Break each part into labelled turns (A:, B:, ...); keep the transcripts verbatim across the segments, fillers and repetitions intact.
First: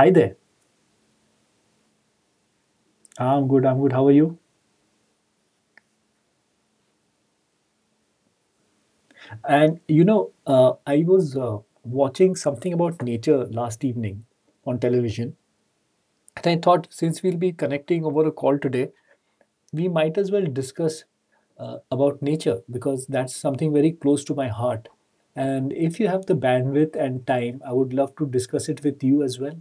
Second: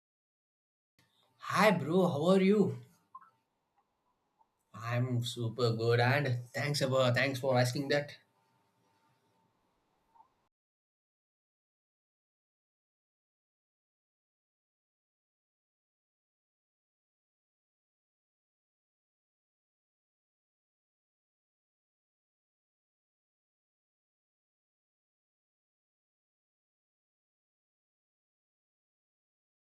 A: Hi there.
B: Hi bro, how are you?
A: I'm good. I'm good. How are you?
B: I'm super good and thanks about thanks for asking that.
A: And you know, uh, I was uh, watching something about nature last evening on television. And I thought, since we'll be connecting over a call today, we might as well discuss uh, about nature, because that's something very close to my heart. And if you have the bandwidth and time, I would love to discuss it with you as well.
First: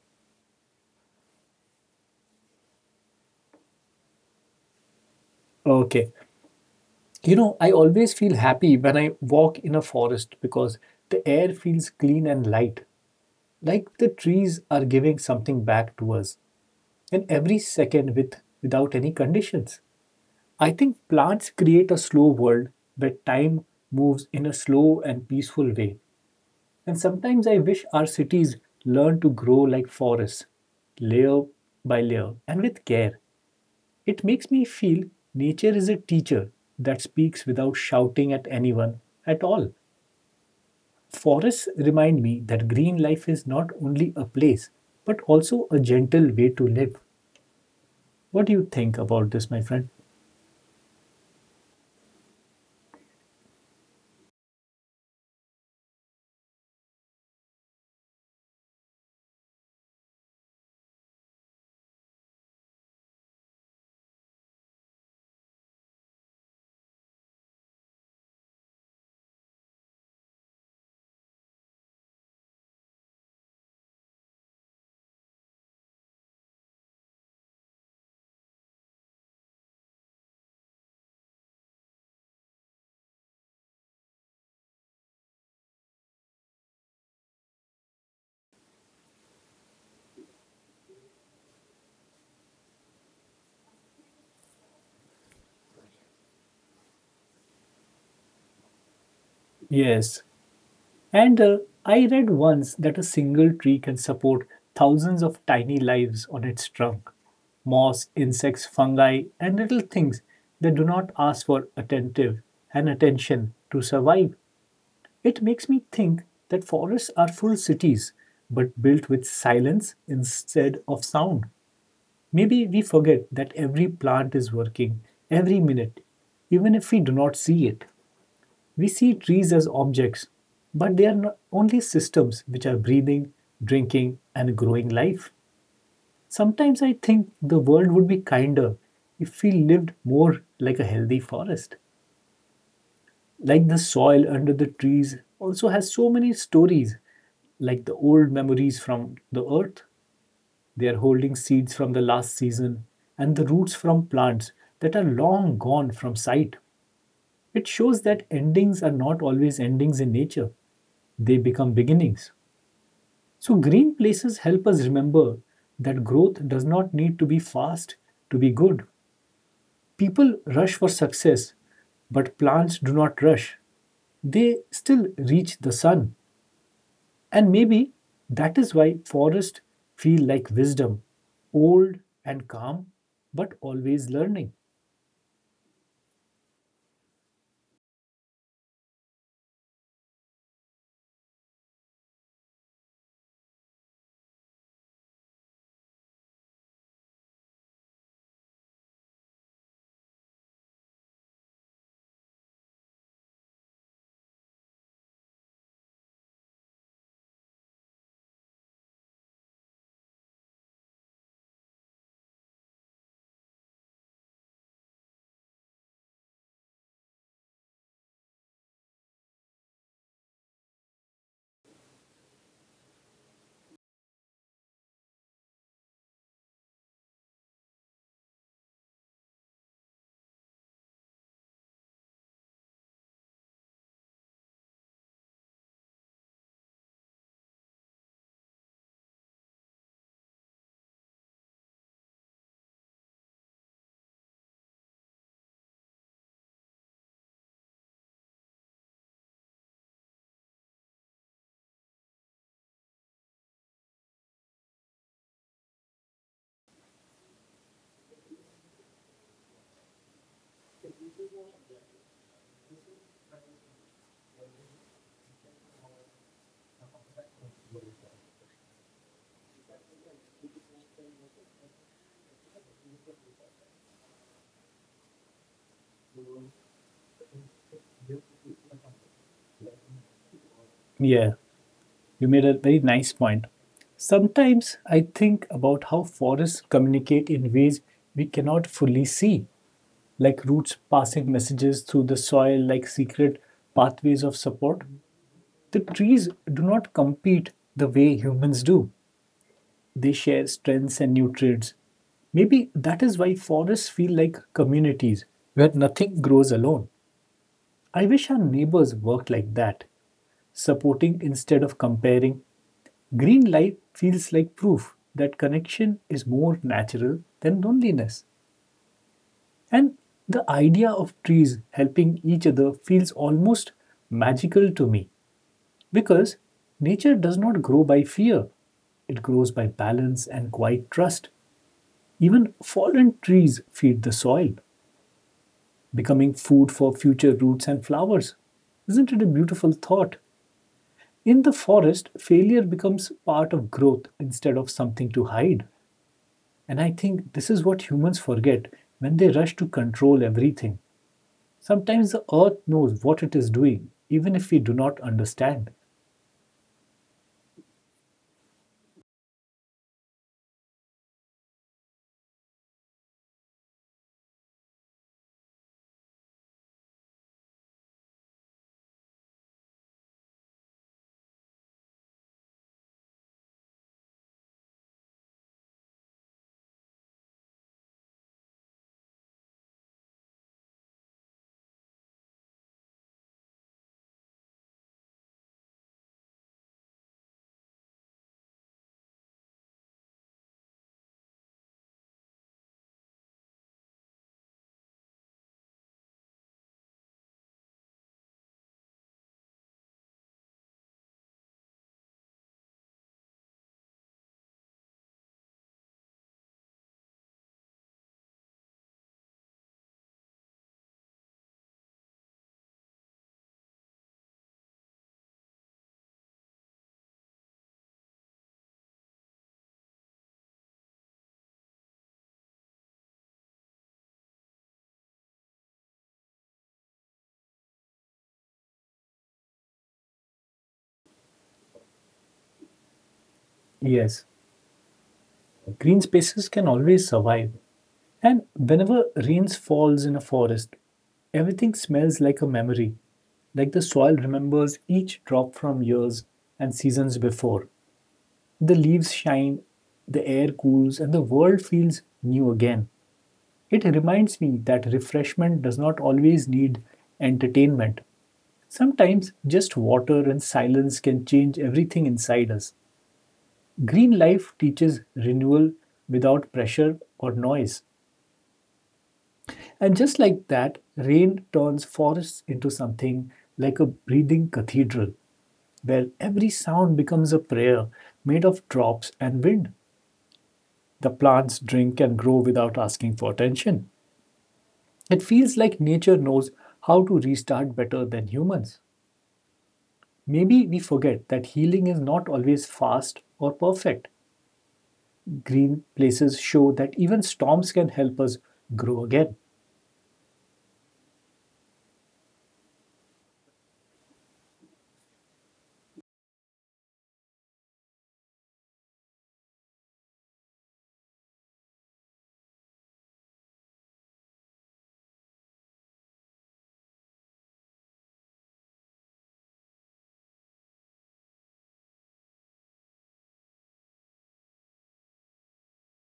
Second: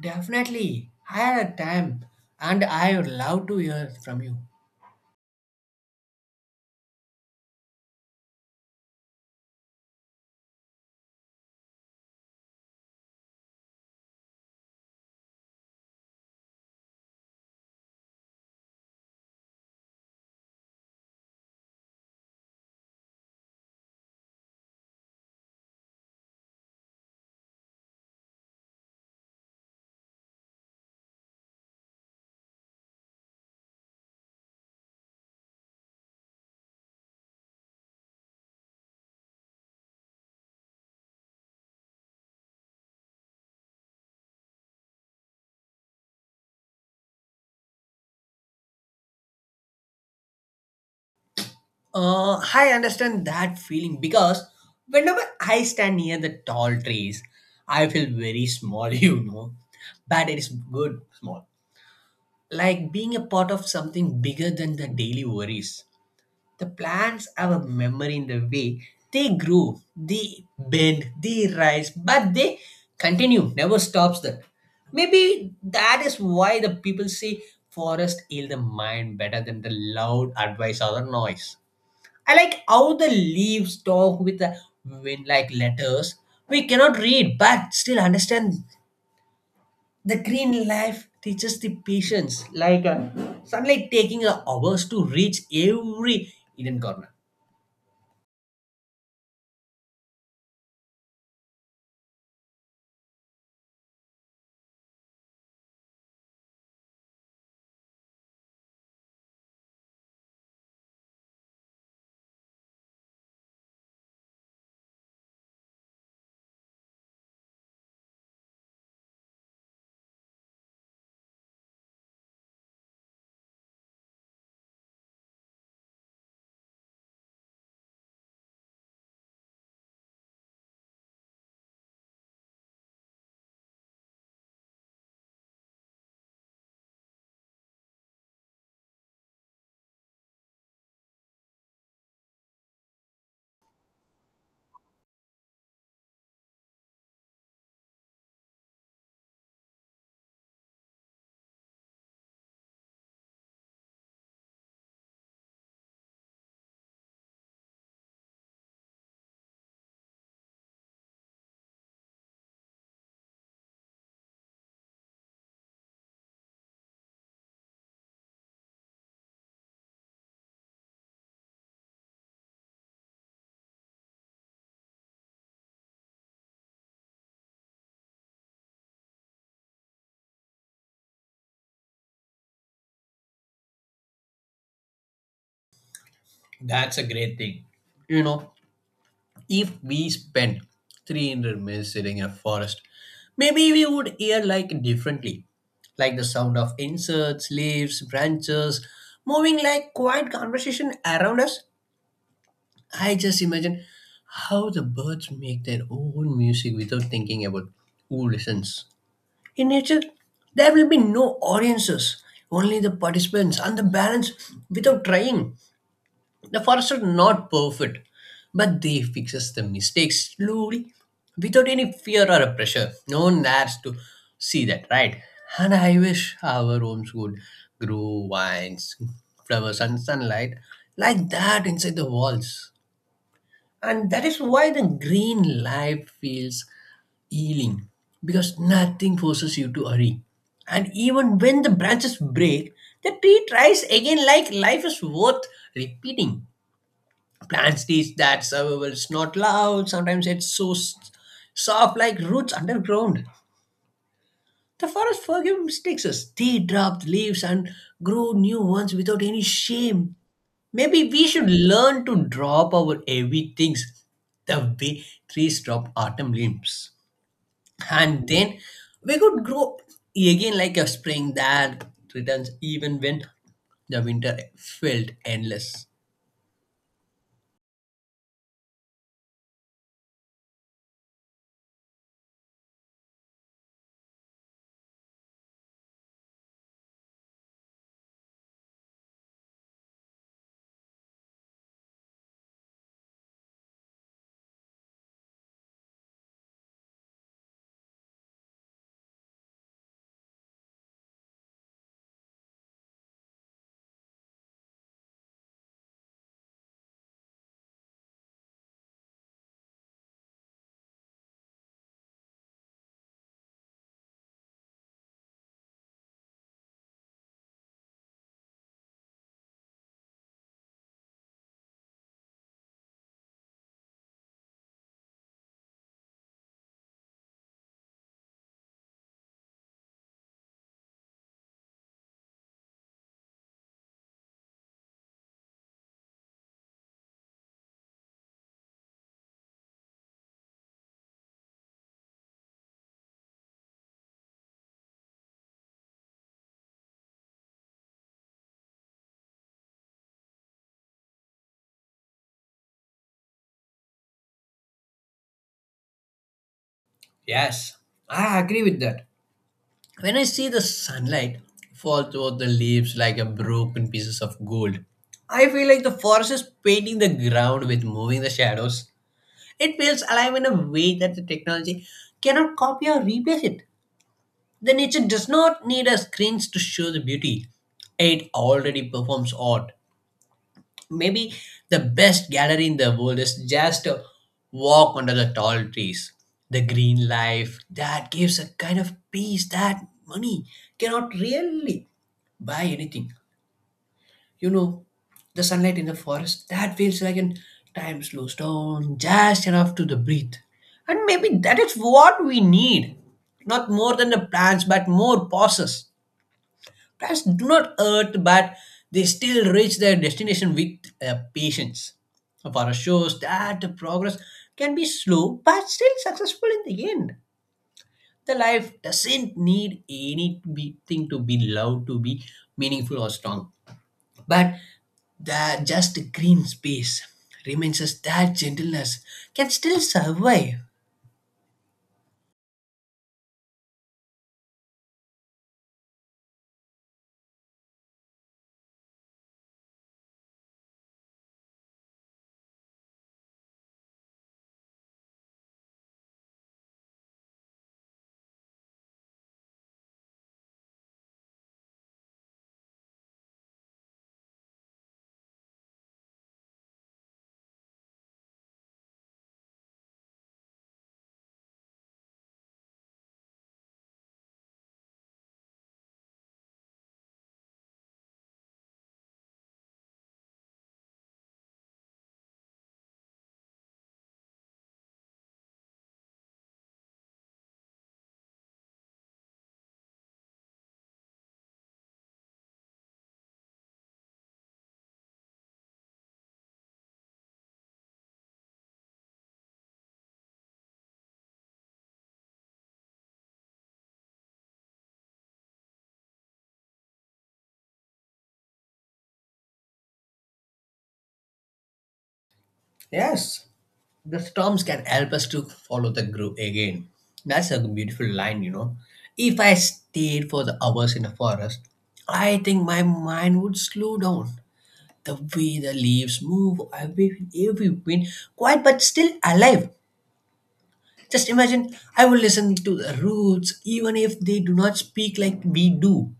B: Definitely. I had a time and I would love to hear from you.
A: Okay. You know, I always feel happy when I walk in a forest, because the air feels clean and light, like the trees are giving something back to us in every second, with without any conditions. I think plants create a slow world where time moves in a slow and peaceful way. And sometimes I wish our cities learn to grow like forests, layer by layer and with care. It makes me feel nature is a teacher that speaks without shouting at anyone at all. Forests remind me that green life is not only a place, but also a gentle way to live. What do you think about this, my friend?
B: Uh, I understand that feeling because whenever I stand near the tall trees, I feel very small, you know. But it is good small. Like being a part of something bigger than the daily worries. The plants have a memory in the way they grow, they bend, they rise, but they continue, never stops them. Maybe that is why the people say forest heal the mind better than the loud advice or the noise. I like how the leaves talk with the wind like letters. We cannot read but still understand. The green life teaches the patience, like uh, sunlight taking uh, hours to reach every hidden corner.
A: Yes. And uh, I read once that a single tree can support thousands of tiny lives on its trunk. Moss, insects, fungi, and little things that do not ask for attentive and attention to survive. It makes me think that forests are full cities, but built with silence instead of sound. Maybe we forget that every plant is working every minute, even if we do not see it. We see trees as objects, but they are no- only systems which are breathing, drinking, and growing life. Sometimes I think the world would be kinder if we lived more like a healthy forest. Like the soil under the trees also has so many stories, like the old memories from the earth. They are holding seeds from the last season and the roots from plants that are long gone from sight. It shows that endings are not always endings in nature, they become beginnings. So, green places help us remember that growth does not need to be fast to be good. People rush for success, but plants do not rush. They still reach the sun. And maybe that is why forests feel like wisdom, old and calm, but always learning.
B: That's a great thing. You know, if we spend three hundred minutes sitting in a forest, maybe we would hear like differently, like the sound of insects, leaves, branches, moving like quiet conversation around us. I just imagine how the birds make their own music without thinking about who listens. In nature, there will be no audiences, only the participants and the balance without trying. The forests are not perfect, but they fixes the mistakes slowly without any fear or pressure. No one dares to see that, right? And I wish our homes would grow vines, flowers, and sunlight like that inside the walls. And that is why the green life feels healing because nothing forces you to hurry. And even when the branches break, the tree tries again like life is worth repeating plants teach that survival is not loud. Sometimes it's so s- soft, like roots underground. The forest forgive mistakes us. They drop leaves and grow new ones without any shame. Maybe we should learn to drop our heavy things the way trees drop autumn leaves. And then we could grow again like a spring that returns even when the winter felt endless.
A: Yeah, you made a very nice point. Sometimes I think about how forests communicate in ways we cannot fully see, like roots passing messages through the soil, like secret pathways of support. The trees do not compete the way humans do. They share strengths and nutrients. Maybe that is why forests feel like communities where nothing grows alone. I wish our neighbors worked like that, supporting instead of comparing. Green life feels like proof that connection is more natural than loneliness. And the idea of trees helping each other feels almost magical to me, because nature does not grow by fear, it grows by balance and quiet trust. Even fallen trees feed the soil, becoming food for future roots and flowers. Isn't it a beautiful thought? In the forest, failure becomes part of growth instead of something to hide. And I think this is what humans forget when they rush to control everything. Sometimes the earth knows what it is doing, even if we do not understand.
B: Yes, I agree with that. When I see the sunlight fall through the leaves like a broken pieces of gold, I feel like the forest is painting the ground with moving the shadows. It feels alive in a way that the technology cannot copy or replace it. The nature does not need a screens to show the beauty. It already performs art, maybe the best gallery in the world is just a walk under the tall trees. The green life that gives a kind of peace that money cannot really buy anything, you know. The sunlight in the forest that feels like an time slows down just enough to the breathe. And maybe that is what we need, not more than the plants but more pauses. Plants do not hurt, but they still reach their destination with uh, patience. For shows that the progress can be slow, but still successful in the end. The life doesn't need anything to be loved to be meaningful or strong, but the just green space reminds us that gentleness can still survive.
A: Yes, green spaces can always survive. And whenever rain falls in a forest, everything smells like a memory. Like the soil remembers each drop from years and seasons before. The leaves shine, the air cools, and the world feels new again. It reminds me that refreshment does not always need entertainment. Sometimes just water and silence can change everything inside us. Green life teaches renewal without pressure or noise. And just like that, rain turns forests into something like a breathing cathedral, where every sound becomes a prayer made of drops and wind. The plants drink and grow without asking for attention. It feels like nature knows how to restart better than humans. Maybe we forget that healing is not always fast or perfect. Green places show that even storms can help us grow again.
B: Yes. The storms can help us to follow the group again. That's a beautiful line, you know. If I stayed for the hours in a forest, I think my mind would slow down. The way the leaves move, every every wind, quiet but still alive. Just imagine, I would listen to the roots, even if they do not speak like we do.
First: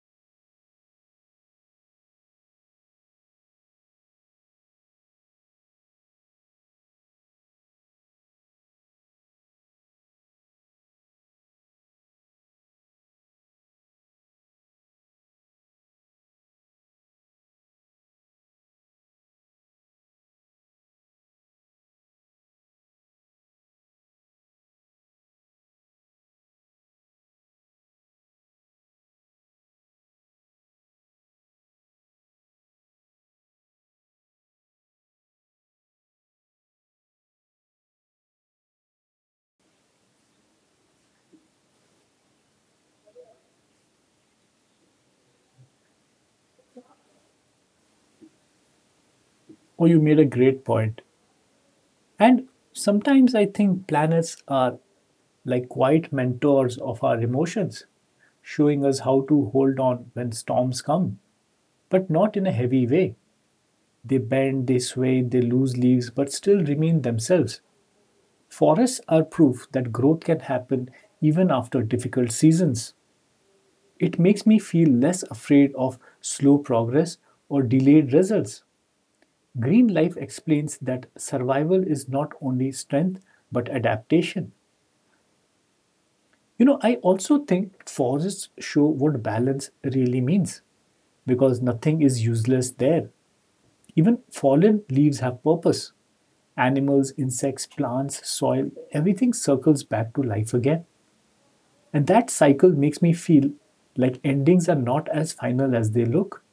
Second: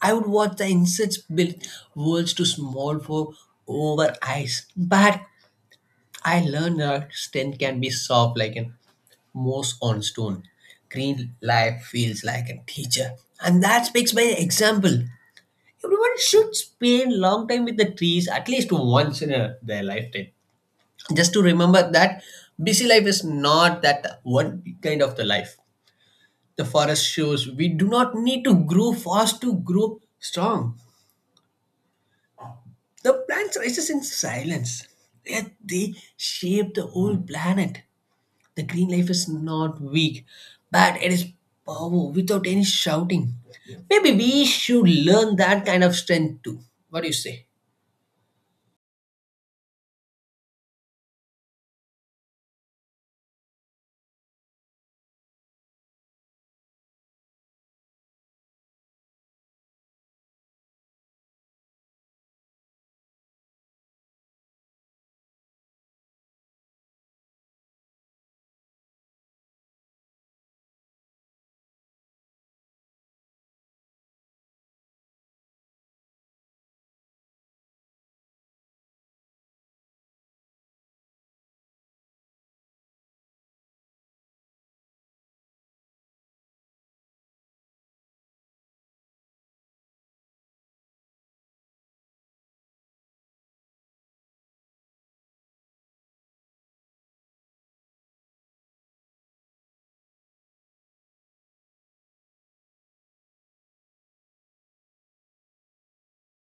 B: I would watch the insects build worlds too small for over eyes. But I learned that strength can be soft like an Moss on stone. Green life feels like a teacher. And that speaks by example. Everyone should spend long time with the trees at least once in a, their lifetime. Just to remember that busy life is not that one kind of the life. The forest shows we do not need to grow fast to grow strong. The plants rises in silence. Yet they shape the whole planet. The green life is not weak, but it is power without any shouting. Maybe we should learn that kind of strength too. What do you say?
A: Oh, you made a great point. And sometimes I think planets are like quiet mentors of our emotions, showing us how to hold on when storms come, but not in a heavy way. They bend, they sway, they lose leaves, but still remain themselves. Forests are proof that growth can happen even after difficult seasons. It makes me feel less afraid of slow progress or delayed results. Green life explains that survival is not only strength but adaptation. You know, I also think forests show what balance really means, because nothing is useless there. Even fallen leaves have purpose. Animals, insects, plants, soil, everything circles back to life again. And that cycle makes me feel like endings are not as final as they look.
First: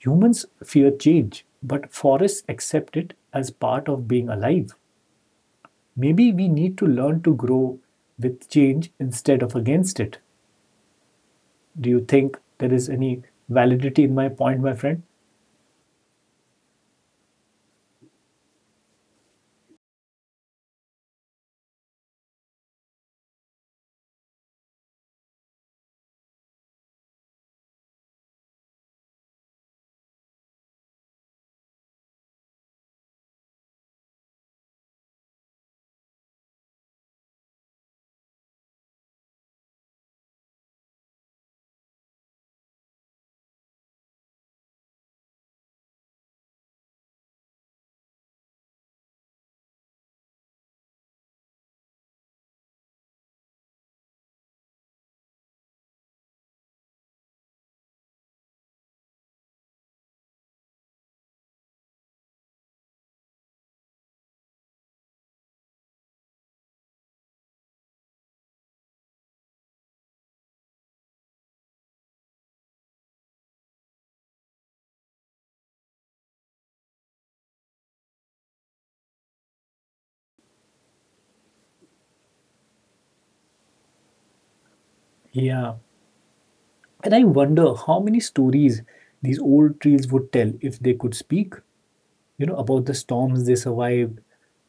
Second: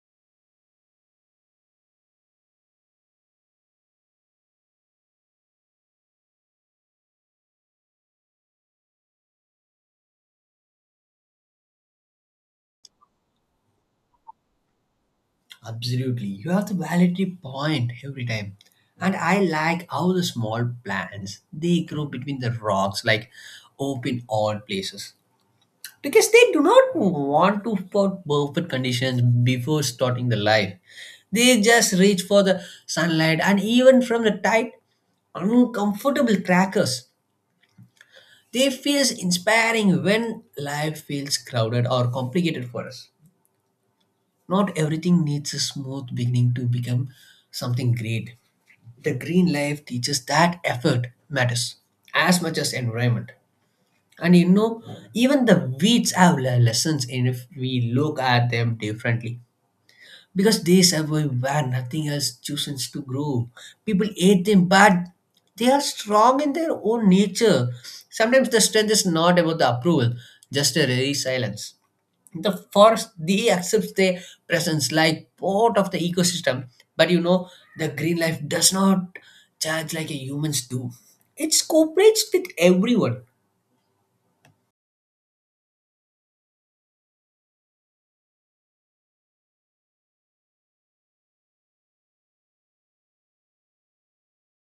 A: Humans fear change, but forests accept it as part of being alive. Maybe we need to learn to grow with change instead of against it. Do you think there is any validity in my point, my friend?
B: Absolutely. You have the validity point every time. And I like how the small plants they grow between the rocks like open all places, because they do not want to for perfect conditions before starting the life. They just reach for the sunlight and even from the tight uncomfortable crackers they feels inspiring when life feels crowded or complicated for us. Not everything needs a smooth beginning to become something great. The green life teaches that effort matters as much as environment. And you know, even the weeds have le- lessons in if we look at them differently, because they survive where nothing else chooses to grow. People hate them but they are strong in their own nature. Sometimes the strength is not about the approval, just a resilience. The forest they accept their presence like part of the ecosystem. But you know, the green life does not charge like a humans do, it cooperates with everyone.
A: Yeah. And I wonder how many stories these old trees would tell if they could speak, you know, about the storms they survived,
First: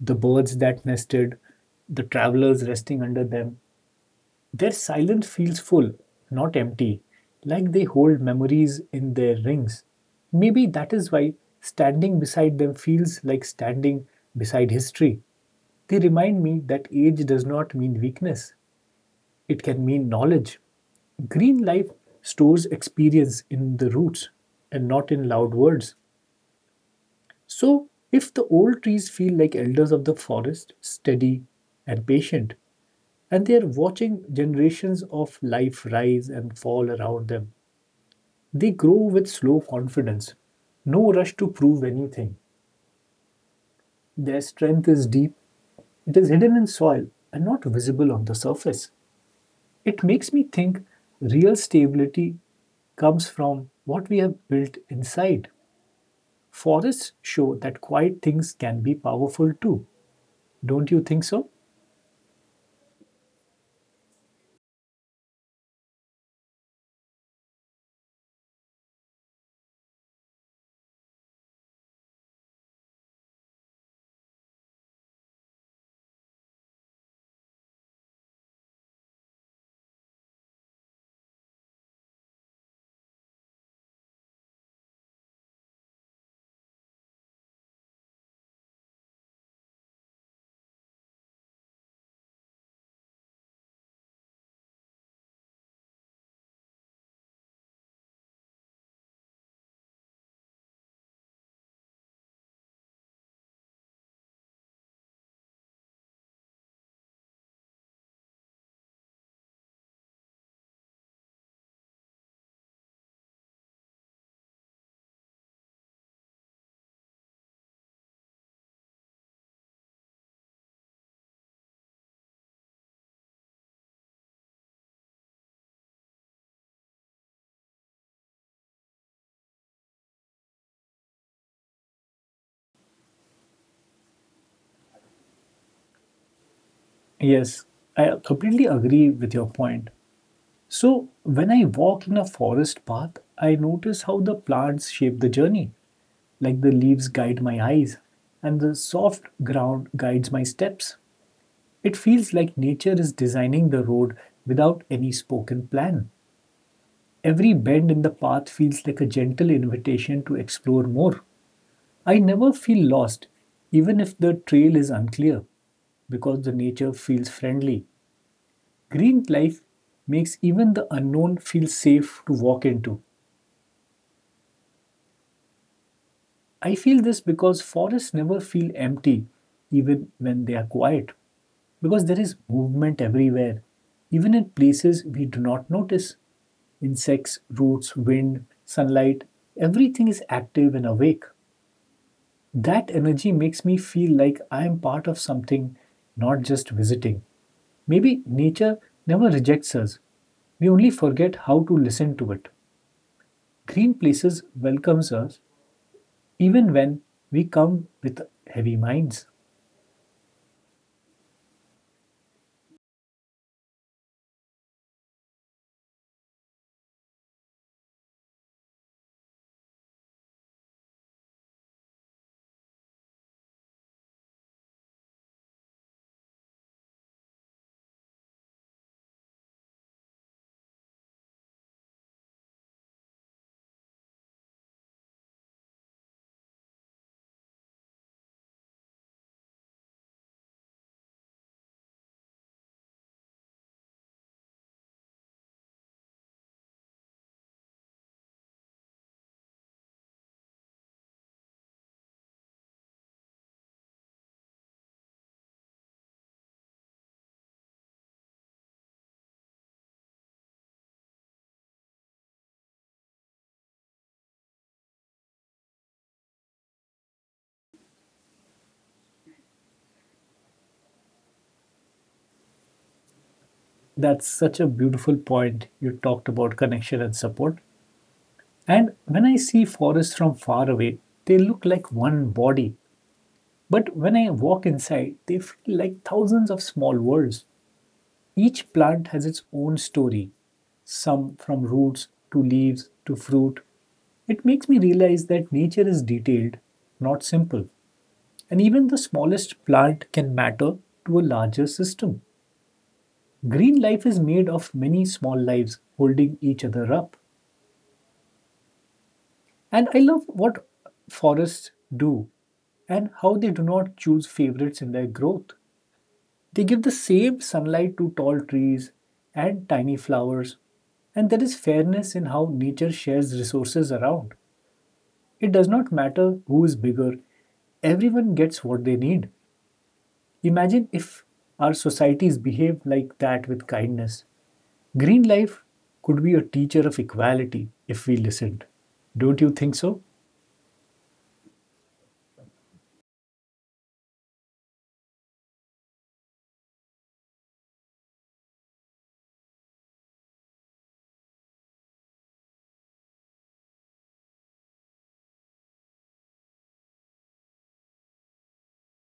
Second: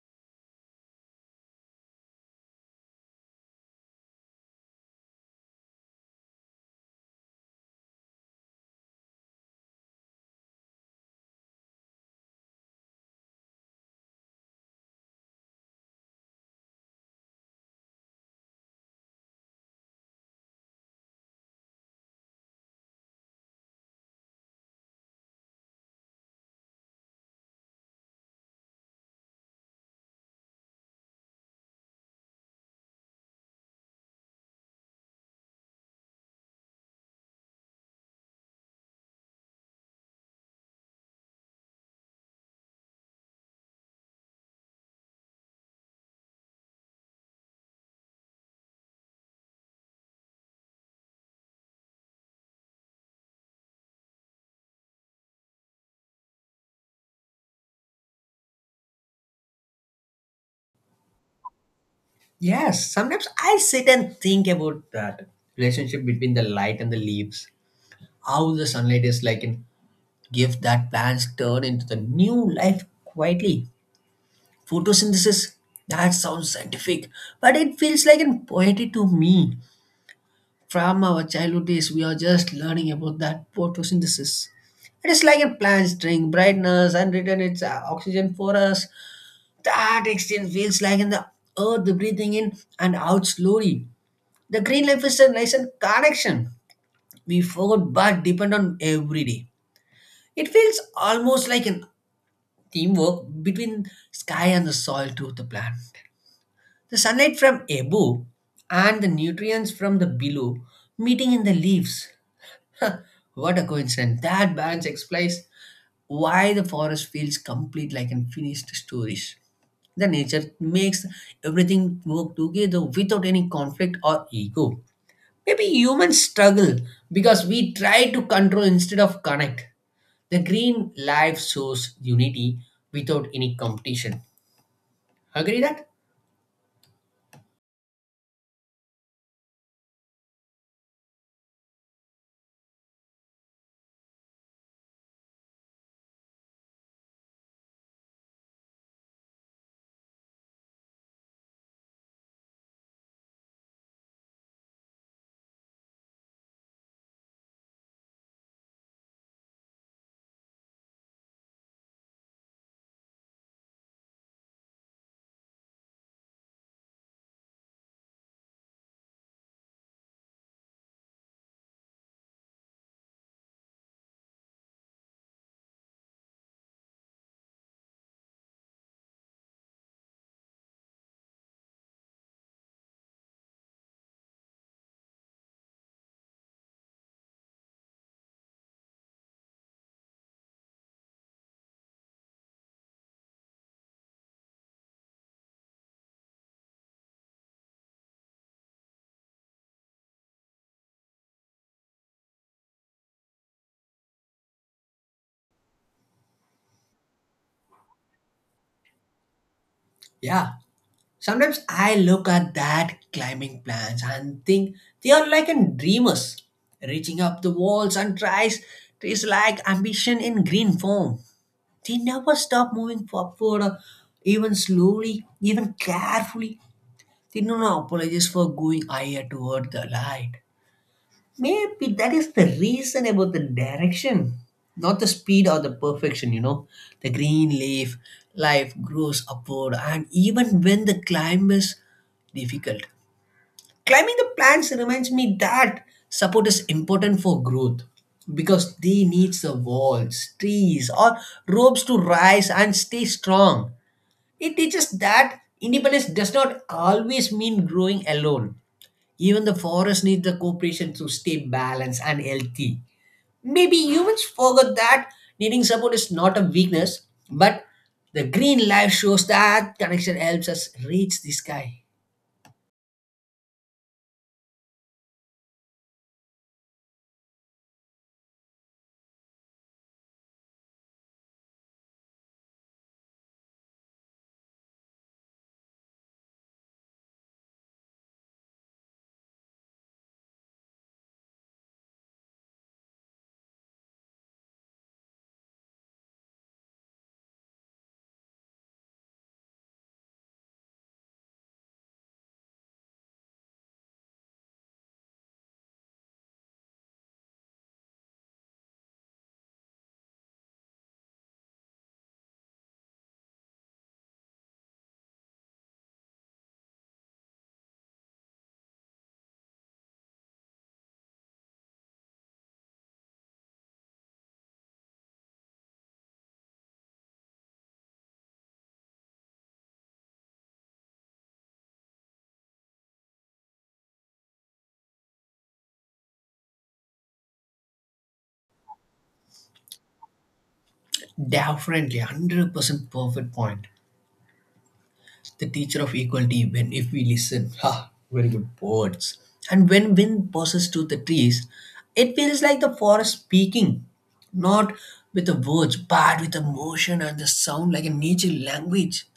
A: the birds that nested, the travelers resting under them. Their silence feels full, not empty, like they hold memories in their rings. Maybe that is why standing beside them feels like standing beside history. They remind me that age does not mean weakness, it can mean knowledge. Green life stores experience in the roots and not in loud words. So, if the old trees feel like elders of the forest, steady and patient, and they are watching generations of life rise and fall around them, they grow with slow confidence. No rush to prove anything. Their strength is deep, it is hidden in soil and not visible on the surface. It makes me think real stability comes from what we have built inside. Forests show that quiet things can be powerful too. Don't you think so?
B: Yes, sometimes I sit and think about that relationship between the light and the leaves. How the sunlight is like a gift that plants turn into the new life quietly. Photosynthesis, that sounds scientific, but it feels like a poetry to me. From our childhood days, we are just learning about that photosynthesis. It is like a plant string, brightness, and return its uh, oxygen for us. That exchange feels like in the earth breathing in and out slowly. The green life is a nice connection we forgot but depend on every day. It feels almost like an teamwork between sky and the soil to the plant. The sunlight from above and the nutrients from the below meeting in the leaves. Huh, what a coincidence. That balance explains why the forest feels complete like an finished stories. The nature makes everything work together without any conflict or ego. Maybe humans struggle because we try to control instead of connect. The green life shows unity without any competition. Agree that?
A: Yes, I completely agree with your point. So, when I walk in a forest path, I notice how the plants shape the journey, like the leaves guide my eyes, and the soft ground guides my steps. It feels like nature is designing the road without any spoken plan. Every bend in the path feels like a gentle invitation to explore more. I never feel lost, even if the trail is unclear, because the nature feels friendly. Green life makes even the unknown feel safe to walk into. I feel this because forests never feel empty, even when they are quiet, because there is movement everywhere, even in places we do not notice. Insects, roots, wind, sunlight, everything is active and awake. That energy makes me feel like I am part of something, not just visiting. Maybe nature never rejects us. We only forget how to listen to it. Green places welcomes us even when we come with heavy minds.
B: Yeah. Sometimes I look at that climbing plants and think they are like a dreamers reaching up the walls and tries trees like ambition in green form. They never stop moving forward, or even slowly, even carefully. They do not apologize for going higher toward the light. Maybe that is the reason about the direction, not the speed or the perfection, you know. The green leaf, life grows upward, and even when the climb is difficult. Climbing the plants reminds me that support is important for growth because they need the walls, trees, or ropes to rise and stay strong. It teaches that independence does not always mean growing alone. Even the forest needs the cooperation to stay balanced and healthy. Maybe humans forgot that needing support is not a weakness, but the green life shows that connection helps us reach the sky.
A: That's such a beautiful point you talked about connection and support. And when I see forests from far away, they look like one body. But when I walk inside, they feel like thousands of small worlds. Each plant has its own story, some from roots to leaves to fruit. It makes me realize that nature is detailed, not simple, and even the smallest plant can matter to a larger system. Green life is made of many small lives holding each other up. And I love what forests do and how they do not choose favorites in their growth. They give the same sunlight to tall trees and tiny flowers, and there is fairness in how nature shares resources around. It does not matter who is bigger, everyone gets what they need. Imagine if our societies behave like that with kindness. Green life could be a teacher of equality if we listened. Don't you think so?
B: Definitely, one hundred percent perfect point. The teacher of equality, when if we listen, ha, very good words. And when wind passes through the trees, it feels like the forest speaking, not with the words, but with the motion and the sound like a nature language.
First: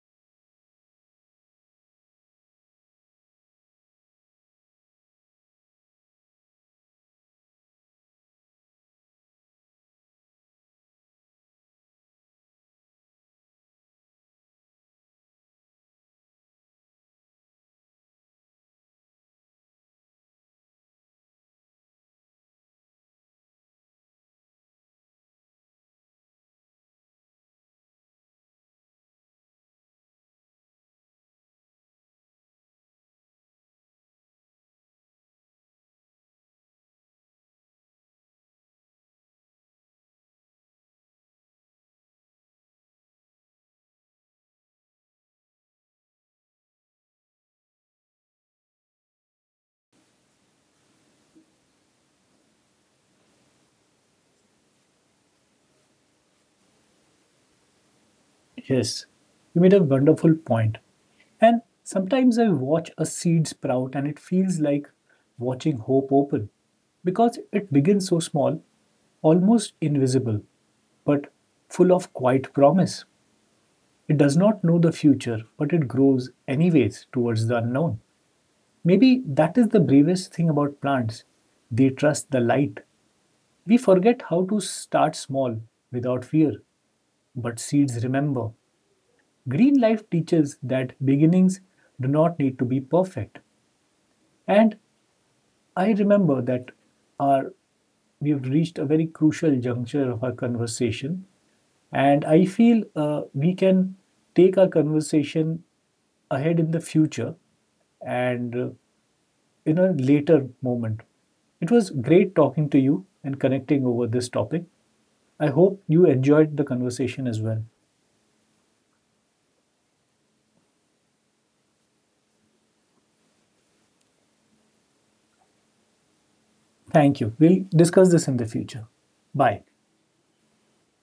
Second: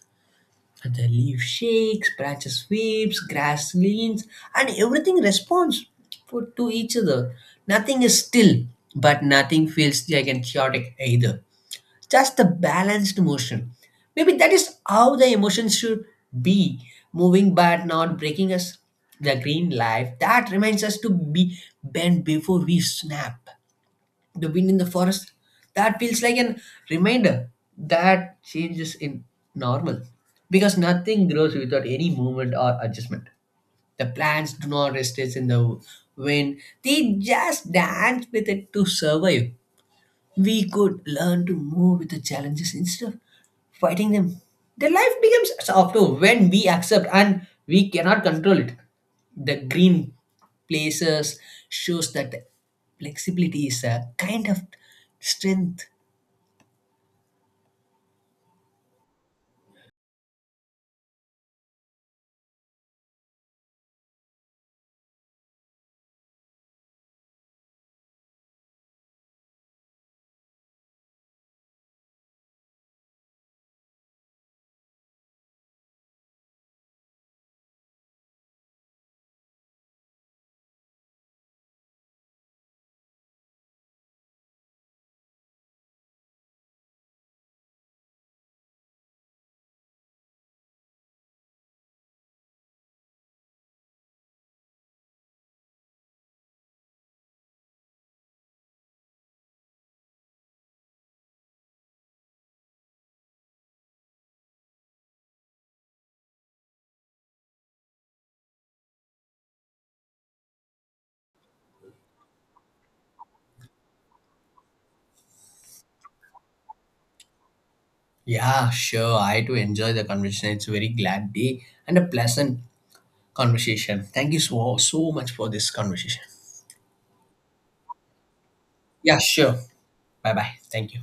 B: The leaf shakes, branches waves, grass leans, and everything responds for, to each other. Nothing is still, but nothing feels gigantic chaotic either. Just the balanced motion. Maybe that is how the emotions should be moving but not breaking us. The green life that reminds us to be bent before we snap. The wind in the forest that feels like an reminder that change is in normal, because nothing grows without any movement or adjustment. The plants do not resist in the wind, they just dance with it to survive. We could learn to move with the challenges instead of fighting them. The life becomes softer when we accept and we cannot control it. The green places shows that flexibility is a kind of strength.
A: Yes. You made a wonderful point. And sometimes I watch a seed sprout and it feels like watching hope open, because it begins so small, almost invisible, but full of quiet promise. It does not know the future, but it grows anyways towards the unknown. Maybe that is the bravest thing about plants. They trust the light. We forget how to start small without fear, but seeds remember. Green life teaches that beginnings do not need to be perfect, and I remember that our we've reached a very crucial juncture of our conversation, and I feel uh, we can take our conversation ahead in the future, and uh, in a later moment. It was great talking to you and connecting over this topic. I hope you enjoyed the conversation as well.
B: Yeah, sure. I do enjoy the conversation. It's a very glad day and a pleasant conversation. Thank you so so much for this conversation.
A: Thank you. We'll discuss this in the future.
B: Yeah, sure.
A: Bye.
B: Bye bye. Thank you.